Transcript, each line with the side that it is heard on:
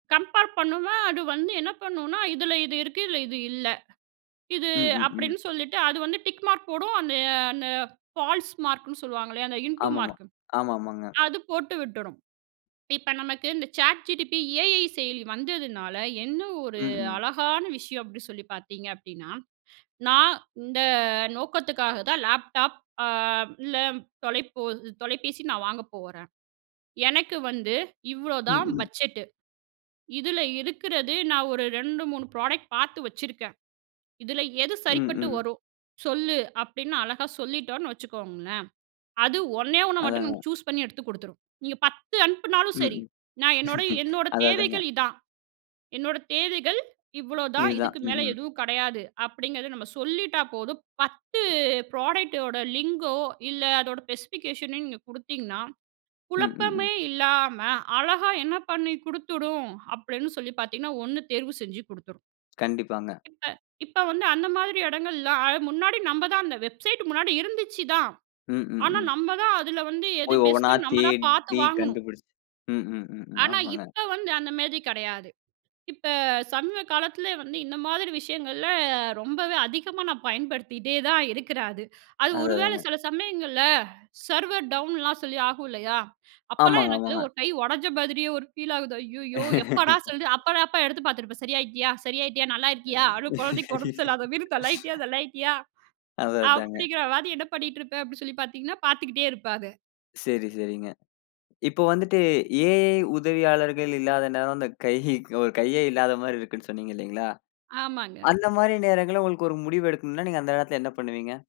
right: Compare பண்ணோன்னா அது வந்து என்ன பண்ணுனா "இதுல இது இருக்கு, இதுல இது இல்ல இது"
left: ம், ம், ம்.
right: அப்டின்னு சொல்லிட்டு அது வந்து டிக் மார்க் போடும். அந்த அந்த ஃபால்ஸ் மார்க்ன்னு சொல்லுவாங்களே, அந்த இன்டு
left: ஆமாமா,
right: மார்க்
left: ஆமாமாங்க.
right: அது போட்டு விட்டுடும். இப்ப நமக்கு இந்த சேட் ஜிடிபி ஏஐ செயலி வந்ததுனால என்ன ஒரு
left: ம், ம்.
right: அழகான விஷயம் அப்டி சொல்லிப் பாத்தீங்க அப்டின்னா, "நான் இந்த நோக்கத்துக்காகதான் லேப்டாப் அ இல்ல தொலைபோ தொலைபேசி நான் வாங்கப் போறேன். எனக்கு வந்து
left: ம்,
right: இவ்வளவுதான்
left: ம்.
right: பட்ஜெட்டு. இதுல இருக்கிறது நான் ஒரு 2, 3 ப்ரோடக்ட் பார்த்து வச்சிருக்கேன். இதுல எது
left: ம்,
right: சரிப்பட்டு
left: ம்.
right: வரும்? சொல்லு." அப்டின்னு அழகா சொல்லிட்டோனு வச்சுக்கோங்களேன், அது ஒண்ணே 1 மட்டும் நீங்க
left: அதாங்க.
right: சூஸ் பண்ணி எடுத்துக் கொடுத்துரும். நீங்கப் 10 அனுப்புனாலும்
left: ம்,
right: சரி,
left: ம்.
right: "நான் என்னோட, என்னோட
left: அத அதாங்க.
right: தேவைகள் இதான். என்னோட தேவைகள் இவ்வளவுதான்.
left: இதுதான்.
right: இதுக்கு
left: ம்,
right: மேல
left: ம்.
right: எதுவும் கடையாது." அப்டிங்கிறத நம்ம சொல்லிட்டா போதும். 10 ப்ராடக்ட்டோ லிங்கோ இல்ல அதோட ஸ்பெசிபிகேஷன் நீங்கக் குடுத்தீங்கன்னா,
left: ம், ம்,
right: குழப்பமே
left: ம்.
right: இல்லாம அழகா என்ன பண்ணி கொடுத்துடும் அப்படின்னு சொல்லிப் பாத்தீங்கன்னா, 1 தேர்வு செஞ்சு குடுத்துரும்.
left: கண்டிப்பாங்க.
right: இப்ப, இப்ப வந்து அந்த மாதிரி எடங்கள்ல அ முன்னாடி நம்மதான் அந்த வெப்சைட் முன்னாடி இருந்துச்சுதான்,
left: ம், ம்,
right: ஆனா
left: ம்.
right: நம்மதான் அதுல வந்து எது
left: போய்
right: பெஸ்ட்
left: ஒவ்வொண்ணா
right: ன்னு நம்மதான் பார்த்து
left: தேடி
right: வாங்கணும்.
left: கண்டுபிடிச்சு, ம், ம், ம்,
right: ஆனா,
left: ஆமாங்க.
right: இப்ப வந்து அந்த மாரி கெடையாது. இப்ப சமீப காலத்துல வந்து இந்த மாதிரி விஷயங்கள்ல ரொம்பவே அதிகமா நான் பயன்படுத்திட்டேதான் இருக்கிறேன் அது. அது
left: அத
right: ஒருவேள
left: அதாங்க.
right: சில சமயங்கள்ல சர்வர் டவுன்லாம் சொல்லி ஆகும் இல்லையா? அப்பல்லாம்
left: ஆமாங்க,
right: எனக்கு
left: ஆமாங்க.
right: ஒரு கை ஒடைஞ்ச மாதிரியே ஒரு பீல் ஆகுது. ஐயையோ! எப்படா சொல்லு அப்பதான் அப்ப எடுத்துப் பாத்துருப்பேன். "சரியாயிட்டியா? சரியாயிட்டியா? நல்லா இருக்கியா? அதுவும் கொழந்தைக்கு உடம்பு சரியில்லாத மாரி தள்ளாயிட்டியா, தள்ளாயிட்டியா"
left: அத அதாங்க.
right: அப்டிங்கிற மாதிரி என்ன பண்ணிட்டுருப்பேன், அப்டின்னு சொல்லிப் பாத்தீங்கன்னா, பார்த்துக்கிட்டே இருப்பேன் அத.
left: சரி, சரிங்க. இப்ப வந்துட்டு ஏ ஐ உதவியாளர்கள் இல்லாத நேரம் அந்தக் கையு ஒரு கையே இல்லாத மாரி இருக்குன்னு சொன்னீங்க இல்லீங்களா,
right: ஆமாங்க.
left: அந்த மாரி நேரங்கள்ல உங்களுக்கு ஒரு முடிவு எடுக்கணும்னா நீங்க அந்த நேத்துல என்ன பண்ணுவீங்க?